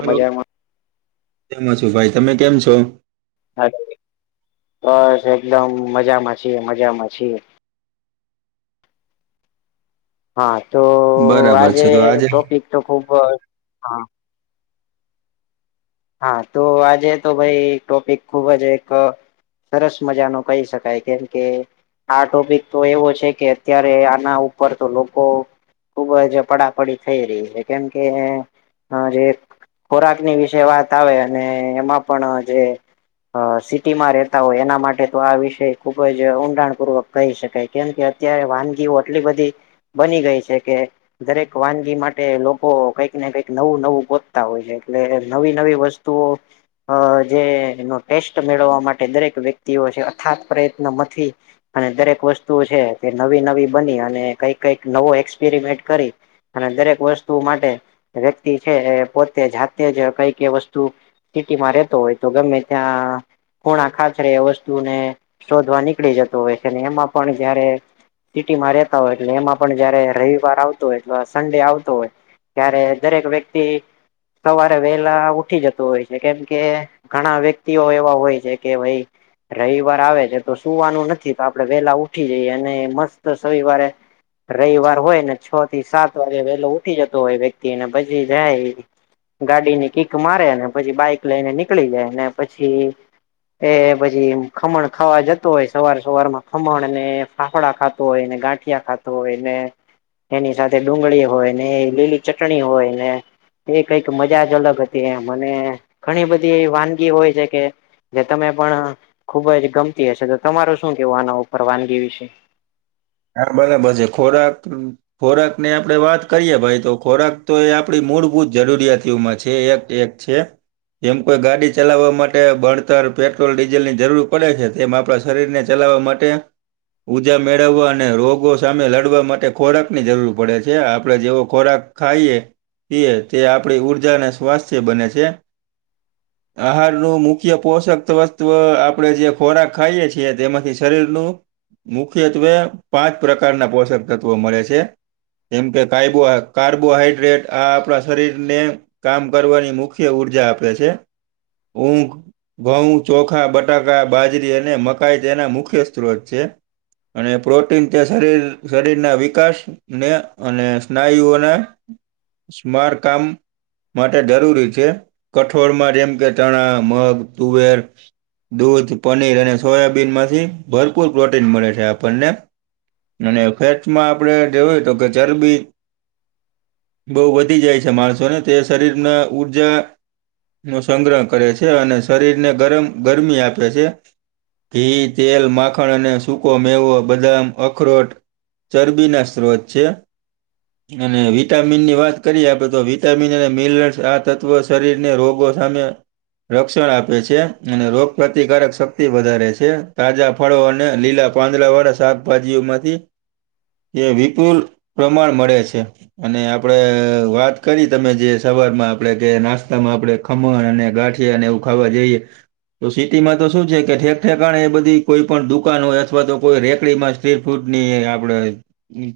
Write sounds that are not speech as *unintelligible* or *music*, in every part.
Hello મજામાં કેમાં છો ભાઈ તમે કેમ છો. અ બસ એકદમ મજામાં છીએ મજામાં છીએ. હા તો બરાબર આજે છે તો ટોપિક તો ખૂબ જ હા. હા તો આજે તો ભાઈ ટોપિક ખુબ જ એક સરસ મજાનો કઈ શકાય કેમ કે આ ટોપિક તો એવો છે કે અત્યારે આના ઉપર તો લોકો ખુબ જ પડાપડી થઈ રહી છે કેમકે જે ખોરાકની વિશે વાત આવે અને એમાં પણ જે અ સિટીમાં રેતા હોય એના માટે તો આ વિષય ખુબ જ ઊંડાણપૂર્વક કઈ શકાય કેમ કે અત્યારે વાનગીઓ એટલી બધી બની ગઈ છે કે દરેક વાનગી માટે લોકો કઈકને કઈક નવું નવું ગોતતા હોય છે નવી નવી વસ્તુઓ અ જે એનો ટેસ્ટ મેળવા માટે દરેક વ્યક્તિઓ છે અથાત પ્રયત્નમથી અને દરેક વસ્તુ છે કે નવી નવી બની અને કઈક કઈક નવો એક્સપેરિમેન્ટ કરી અને દરેક વસ્તુ માટે વ્યક્તિ છે એ પોતે જાતે જ કઈક એ વસ્તુ સિટીમાં રેતો હોય તો ગમે ત્યાં ખૂણા ખાચરે એ વસ્તુને શોધવા નીકળી જતો હોય છે અને એમાં પણ કયારે સિટીમાં રેતા હોય એમાં પણ જયારે રવિવાર આવતો સન્ડે આવતો હોય. ત્યારે દરેક વ્યક્તિ સવારે વેલા ઉઠી જતું હોય છે કેમ કે ઘણા વ્યક્તિઓ એવા હોય છે કે ભઈ રવિવાર આવે છે તો સુવાનું નથી તો આપણે વેલા ઉઠી જઈએ અને મસ્ત સવિવારે રવિવાર હોય ને છે, થી સાત વાગે વહેલો ઉઠી જતો હોય વ્યક્તિને ભચી જાય એ... ગાડીની કીક મારે ને પછી બાઈક લઈને નીકળી જાય ને પછી... એ પછી ખમણ ખાવા જતું હોય સવાર સવારમાં ખમણ ને? ફાફડા ખાતો હોય ને ગાંઠિયા ખાતો હોય ને? એની સાથે ડુંગળી હોય ને એ લીલી ચટણી હોય ને એ કઈક મજા જ અલગ હતી.. ત્યા મને ઘણી બધી એ વાનગી હોય છે કે... જે તમે પણ ખુબ જ ગમતી હશે તો તમાર શું કેવું આના ઉપર વાનગી વિશે... હા, મને મસે ખોરાક... ખોરાકની આપણે કરીએ તો ખોરાક તો એ આપણી મૂળભૂત જરૂરિયાતીઓમાં છે એક-એક *unintelligible* જેમ કોઈ ગાડી ચલાવવા માટે ભણતર પેટ્રોલ ડીઝલની જરૂર પડે છે, તેમ આપણા શરીર ને ચલાવવા માટે... ઉજા મેળવવા... રોગો સામે લડવા માટે ખોરાકની જરૂર પડે છે, આપડે જેવો ખોરાક ખાઈએ. પીએ આપણી સ્વાસ્થ્ય બને છે. *inaudible* આહારનું મુખ્ય પોષક વસ્તવ આપણેે જે ખોરાક ખાઈએ છીએ તેમાંથી શરીરનું મુખ્યત્વે પાંચ પ્રકારના પોષક તત્વો મળે છે. જેમ કે *inaudible* કાર્બોહાઈડ્રેટ આ આપણા શરીરને... કામ કરવાની મુખ્ય ઊર્જા આપે છે, ઊંઘ... ઘઉં ચોખા બટાકા બાજરી અને મકાઈ તેના મુખ્ય સ્ત્રોત છે. અને પ્રો શરીરના વિકાસ ને અને સ્નાયુઓના... સુમાર કામ... માટે જરૂરી છે, કઠોળમાં જેમ કે ચણા, મગ, તુવેર... પનીર અને સોયાબીનમાંથી ભરપૂર પ્રોટીન મળે છે આપણને... અને ફેટમાં આપણેે જોવું તો કે ચરબી... બહુ વધી જાય છે માણસોને તે શરીરમાં ઊર્જા... નો સંગ્રહ કરે છે અને શરીર ને ગરમ ગરમી આપે છે. ઘી, તેલ, માખણ અને સૂકો મેવો બદામ... અખરોટ ચરબીના સ્ત્રોત છે. *inaudible* અને વિટામિનની વાત કરીએ આપણે તો વિટામિન અને મિનસ આ તત્વ શરીરને રોગો સામે રક્ષણ આપે છે, અને રોગ પ્રતિકારક શક્તિ વધારે છે. તાજા... ફળો અને લીલા પાંદડા વાળા શાકભાજીઓ માંથી... એ વિપુલ પ્રમાણ મળે છે. અને આપડે વાત કરી તમે જે સવારમાં આપણેે કે નાસ્તામાં આપડે... ખમણ અને ગાંઠી અને એવું ખાવા જઈએ. તો સિટીમાં તો શું છે કે ઠેક ઠેકાણે એ બધી કોઈ પણ દુકાન હોય અથવા તો કોઈ રેકડીમાં... સ્રફૂટની આપડે...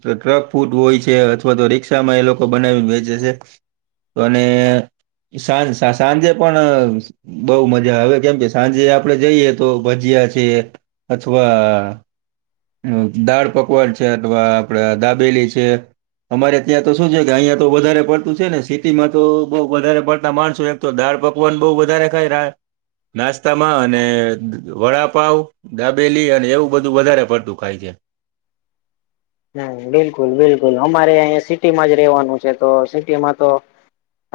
તો ટ્રક ફૂટ હોય છે અથવા તો રિક્ષામાં એ લોકો બનાવી વેચે છે. તો સાંજ-સાંજે પણ... બઉ મજા હવે કેમ કે સાંજે આપડે જઈએ તો ભજીયા છે અથવા... દાળ પકવાન છે અથવા આપડે દાબેલી છે. અમારે ત્યાં તો શું છે કે અહિયાં તો વધારે પડતું છે, ને સિટીમાં તો બ વધારે પડતા માણસો... તો દાળ પકવાન બહ વધારે ખાય ર નાસ્તામાં અને વડાપાવ દાબેલી અને એવું બધું વધારે પડતું. કરાય છે. હમ્મ, બિલકુલ-બિલકુલ અમારે અહીં સિટીમાં જ રેવાનું છે તો સિટીમાં તો...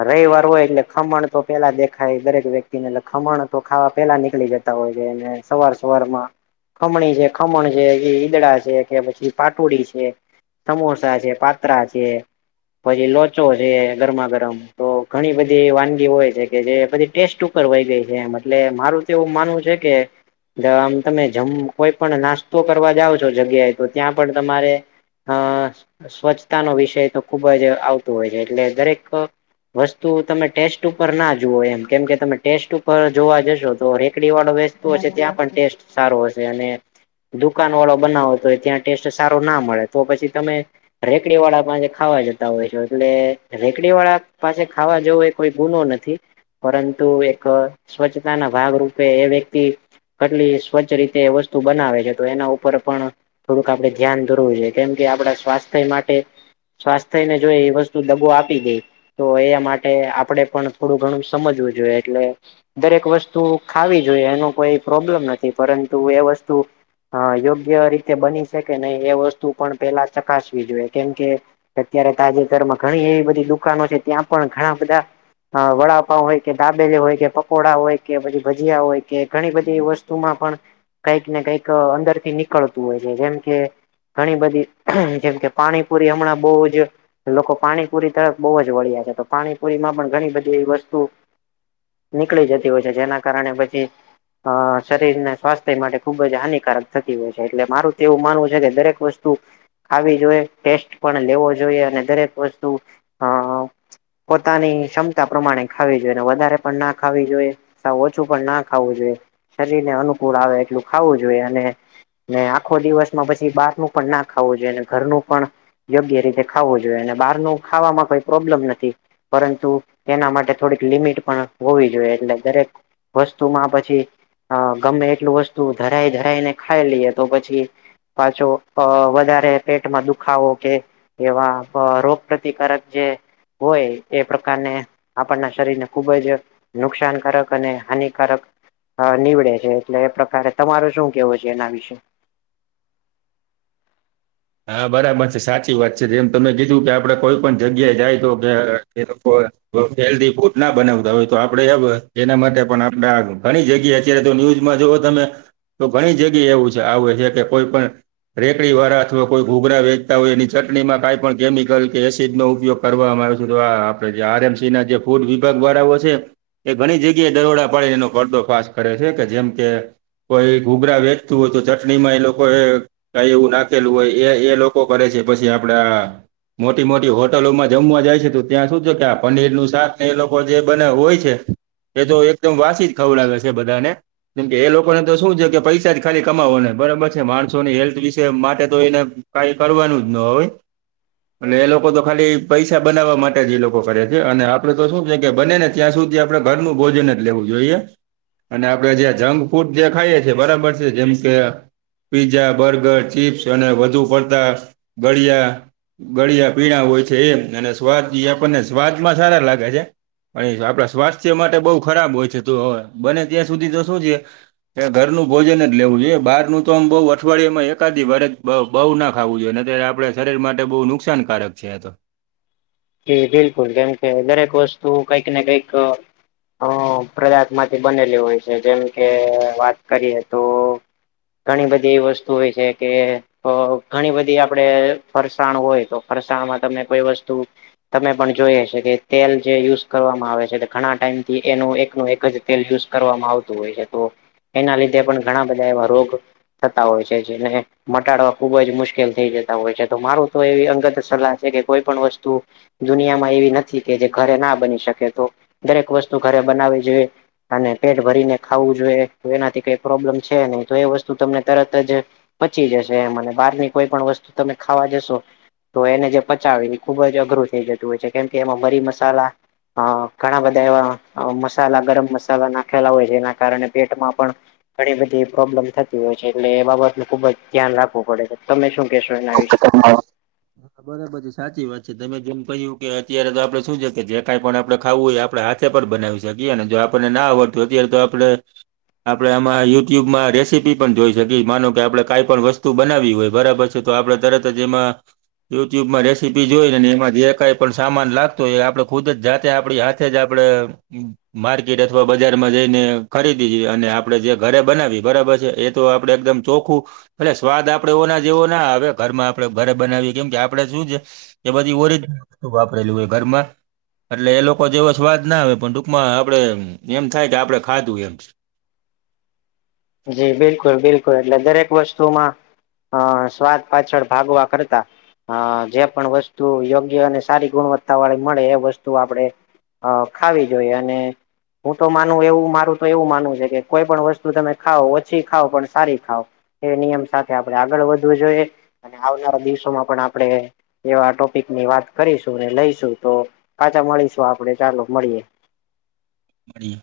રવિવાર હોય એટલે ખમણ તો પેલા દેખાય દરેક વ્યક્તિ ને ખમણ તો ખાવા પેલા નીકળી જ સવાર સવાર માં ખમણી છે, ખમણ છે, ઈદડા છે કે પછી પાટ ટોડી છે, સમોસા છે, પાત્રા છે... પછી લોચો છે. ગરમા-ગરમ તો ઘણી બધી વાનગી હોય છે. કે જેધી ટેસ્ટ... વાઈ ગઈ છે, એમ એટલે મારું તો એવું માનવું છે. કે... આમ તમે જમ કોઈ પણ નાસ્તો કરવા જાવ છો જગ્યાએ તો ત્યાં... પણ તમારે... સ્વચ્છતા નો વિષય તો ખુબ જ આવતું હોય છે. એટલે દરેક... વસ્તુ તમે ટેસ્ટ ઉપર ના જુવઓ એમ કેમ કે તમે ટેસ્ટ ઉપર જોવા જશો તો રેકડીવાળો... ત્યાં પણ ટેસ્ટ સારો હશે અને દુકાન વાળો બનાવો તો ત્યાં... ટેસ્ટ સારો ના મળે. તો પછી તમે... રેકડીવાળા પાસે ખાવા જતા હોય છે. એટલે રેકડી વાળાપાસે ખાવા જેવું... કોઈ ગુનો નથી. પરંતુ એક સ્વચ્છતાના ભાગરૂપે એ વ્યક્તિ... કેટલી સ્વચ્છ રીતે વસ્તુ બનાવે છે. તો એના ઉપર પણ. થોડુંક આપડણે ધ્યાન દોરવું જોઈએ. કેમ કે આપડા સ્વાસ્થ્ય માટે. સ્વાસ્થ્યને થઈને જોઈ એ વસ્તુ દબો આપી દે. તો એ માટે આપડે પણ થોડું ઘણું સમજવું જોઈએ. એટલે. દરેક વસ્તુ ખાવી જોઈએ. એનો કોઈ પ્રોબ્લેમ નથી. પરંતુ એ વસ્તુ. હા, યોગ્ય રીતે બની શકે નહી. એ વસ્તુ પણ પેલા ચકાસવી જોઈએ કેમકે. અત્યારે તાજેતરમાં ઘણી એવી બધી દુકાનો છે. ત્યાં પણ ઘણા બધા. હા, વડાપાવ હોય કે, દાબેલી હોય કે, પકોડા હોય કે, પછી ભજીયા હોય કે, ઘણી બધી વસ્તુ. વસ્તુમાં પણ કઈક ને કઈક અંદરથી નીકળતું હોય છે. જેમ કે. ઘણી બધી જેમ કે પાણીપુરી હમણાં બઉુ જ. લોકો પાણીપુરી તરફ બહુ જ વળ્યા છે. તો પાણીપુરીમાં પણ ઘણી બધી એ વસ્તુ. નીકળી જતી હોય છે. જેના કારણે પછી. હા, શરીરના સ્વાસ્થ્ય માટે ખુબ જ હાનિકારક છે. એટલે મારું તો એવું માનવું છે, કે દરેક વસ્તુ. આવી જોઈએ, ટેસ્ટ પણ લેવો જોઈએ અને દરેક વસ્તુ હા હા. પોતાની ક્ષમતા પ્રમાણે ખાવી જોઈએ, વધારે પણ ના ખાવી જોઈએ. સા ઓછું પણ ના ખાવું જોઈએ. શરીરને અનુકૂળ આવે એટલું ખાવું જોઈએ, અને. ને આખો દિવસમાં પછી બહારનું પણ ના ખાવું જોઈએ, ઘરનું પણ. યોગ્ય રીતે ખાવું જોઈએ. અને બહાર ન ખાવામાં કોઈ પ્રોબ્લેમ નથી. પરંતુ એના માટે થોડીક લિમિટ પણ હોવી જોઈએ, એટલે દરેક. વસ્તુમાં પછી ગમે એટલું વસ્તુ ધરાય ધરાઈને. ખાઈ લઈએ તો પછી પાછો વધારે પેટમાં દુખાવો કે. એવા રોગ પ્રતિકારક જે. હોય એ પ્રકારને આપણના શરીરને ખુબ જ. નુકસાનકારક અને હાનિકારક નીવડે છે. એટલે એ પ્રકારે તમાર શું કેવું છે? જેના વિશે? હા, બરાબર છે સાચી વાત છે, જેમ તમે કીધું કે આપડે કોઈ પણ જગ્યાએ જાય તો કે એ લોકો. હેલ્ધી ફૂડના બનાવતા હોય તો આપડે એના માટે પણ આપે ઘણી જગ્યા. અત્યારે તો ન્યુઝમાં જોઓ તમે. તો ઘણી જગ્યા છે. આવે છે. કે કોઈ રેકડીવાળા. અથવા કોઈ ઘૂઘરા વેચતા હોય એની ચટણીમાં કંઈ પણ કેમિકલ કે એસિડનો ઉપયોગ કરવામાં આવે છે. તો આ. આર એમ સીના જે ફૂડ વિભાગ વાળાઓ છે. એ ઘણી જગ્યાએ દરોડા પાડી એનો પડદો ફ્રેશ કરે છે. કે જેમ કે. કોઈ ઘૂઘરા વેચતું હોય તો ચટણીમાં એ લોકો એ કઈ એવું નાખી. લું હોય એ એ લોકો કરે છે પછી આપડા. મોટી મોટી હોટલોમાં જમવા જાય છે, તો ત્યાં સુું છે. કે આ પનીરનું શાકને એ લોકો જે બને હોય છે. એ તો એકદમ વાસી જ ખવડાવે છે. બધાને. કેમ કે એ લોકોને તો શું છે. કે પૈસા જ ખાલી કમાવવાો ને બરાબર છે. માણસોની હેલ્થ વિશે. તો એને કઈ કરવાનું જ ન હોય. અને એ લોકો તો ખાલી પૈસા બનાવવા માટે જ એ લોકો કરે છે. અને આપણે તો શું છે કે બને ને. ત્યાં સુધી આપણે ઘરનું ભોજન જ લેવું જોઈએ. અને જે જંક ફૂડ ખાઈએ છીએ, બરાબર છે. જેમ કે પીઝા, બર્ગર, ચીપ્સ અને વધુ પડતા ગળિયા. ગળિયા પીણા હોય છે. એ અને સ્વાદ આપણને સ્વાદમાં સારા લાગે છે. અને આપણા સ્વાસ્થ્ય માટે બહુ ખરાબ હોય છે, તો હવે બને ત્યાં સુધી તો શું છે. એ ઘરનું જ લેવું જોઈએ. બાહરનું તો આમ અઠવાડિયામાંએકાદદી ભરે. બ બહુ ના ખાવું જોઈએનેત્, ત્યારે આપણે શરીર માટે બહુ નુકસાનકારક છે. તો બિલકુલ. કેમ કે દરેક વસ્તુ કઈક ને કઈક અ પદાર્થમાંથી બનેલી હોય છે. જેમ કે વાત કરીએ તો ઘણી બધી એવી વસ્તુ હોય છે કે તો ઘણી બધી આપણે ફરસાણ હોય, તો ફરસાણમાં તમે કોઈ વસ્તુ તમે પણ જોઈએ છે કે તેલ જે યુઝ કરવામાં આવે છે. ઘણા ટાઈમથી એનું એકનું એક જ તેલ યુઝ કરવામાં આવતું હોય છે, તો એના લીધે પણ ઘણા બધા એવા રોગ થતા હોય છે. જેને મટાડવા ખુબ જ મુશ્કેલ થઈ જતા હોય છે. તો મારું તો એવી અંગત સલાહ છે કે કોઈ પણ વસ્તુ દુનિયામાં એવી નથી કે જે ઘરે ના બની શકે, તો દરેક વસ્તુ ઘરે બનાવી જોઈએ. અને પેટ ભરીને ખાવું જોઈએ, તો એનાથી કઈ પ્રોબ્લેમ છે. નહી તો એ વસ્તુ તમને તરત જ પચી જશે. એ મને બહારની કોઈ પણ વસ્તુ તમે ખાવા જશો? એને જે પચાવી, એને ખુબ અઘરું થઈ જતું હોય છે. કેમ કે એમાં મરી મસાલા અ ઘણા બધા એવા મસાલા ગરમ મસાલા નાખેલા હોય, જેના કારણે પેટમાં પણ ઘણી બધી પ્રોબ્લેમ થતી હોય છે. એટલે એ બાબતનું ખુબ જ ધ્યાન રાખવું પડે છે. તમે શું કેહેશો એના વિશે? *inaudible* સાચી વાત છે. તમે જેમ કહ્યું કે, અત્યારે તો આપણે શું છે કે જે કંઈ પણ આપણે ખાવું હોય, આપણે હાથ પણ બનાવી શકીએ. અને જો આપણનેના આવડતું અત્યારે તો આપણે આપણે આમાં યુટ્યુબમાં રેસીપી પણ જોઈ શકીએ. માનો કે આપણે કઈ પણ વસ્તુ બનાવી હોય, બરાબર છે. તો આપણે તરત જેમાં યુટ્યુબમાં રેસીપી જોઈને, એમાં જે કંઈ પણ સામાન લાગતો હોય, એ આપણે ખુદ જ જાતે આપણી હાથ જ આપણે માર્કેટ અથવા બજારમાં જઈને ખરીદી અને આપણે જે ઘરે બનાવી બરાબર છે. એ તો આપણે એકદમ ચોખું એટલે સ્વાદ આપણે ઓ ના જેવો ના હવે ઘરમાં આપણે ઘરે કેમ કે આપણે શું છે કે બધી ઓરિજનલ વસ્તુ હોય. ઘરમાં એટલે એ લોકો જેવો સ્વાદ ના આવે, પણ ટૂંકમાં આપણે એમ થાય કે આપણે ખાધું એમ છે. જી બિલકુલ બિલકુલ. એટલે દરેક વસ્તુમાં હ, સ્વાદ પાછળ ભાગવા કરતા હા, જે પણ વસ્તુ યોગ્ય અને સારી ગુણવત્તા વાળી મળે એ વસ્તુ આપડે હ, ખાવી જોઈએ અને હું તો માનું એવું મારું તો એવું માનવું છે કે કોઈ પણ વસ્તુ તમે ખાવ ઓછી ખાવ પણ સારી ખાવ એ નિયમ સાથે આપણે આગળ વધવું જોઈએ. અને આવનારા દિવસોમાં પણ આપણે ટોપિકની વાત કરીશું, ને તો પાછા મળીશું આપણે, ચાલો મળીએ. મળીએ.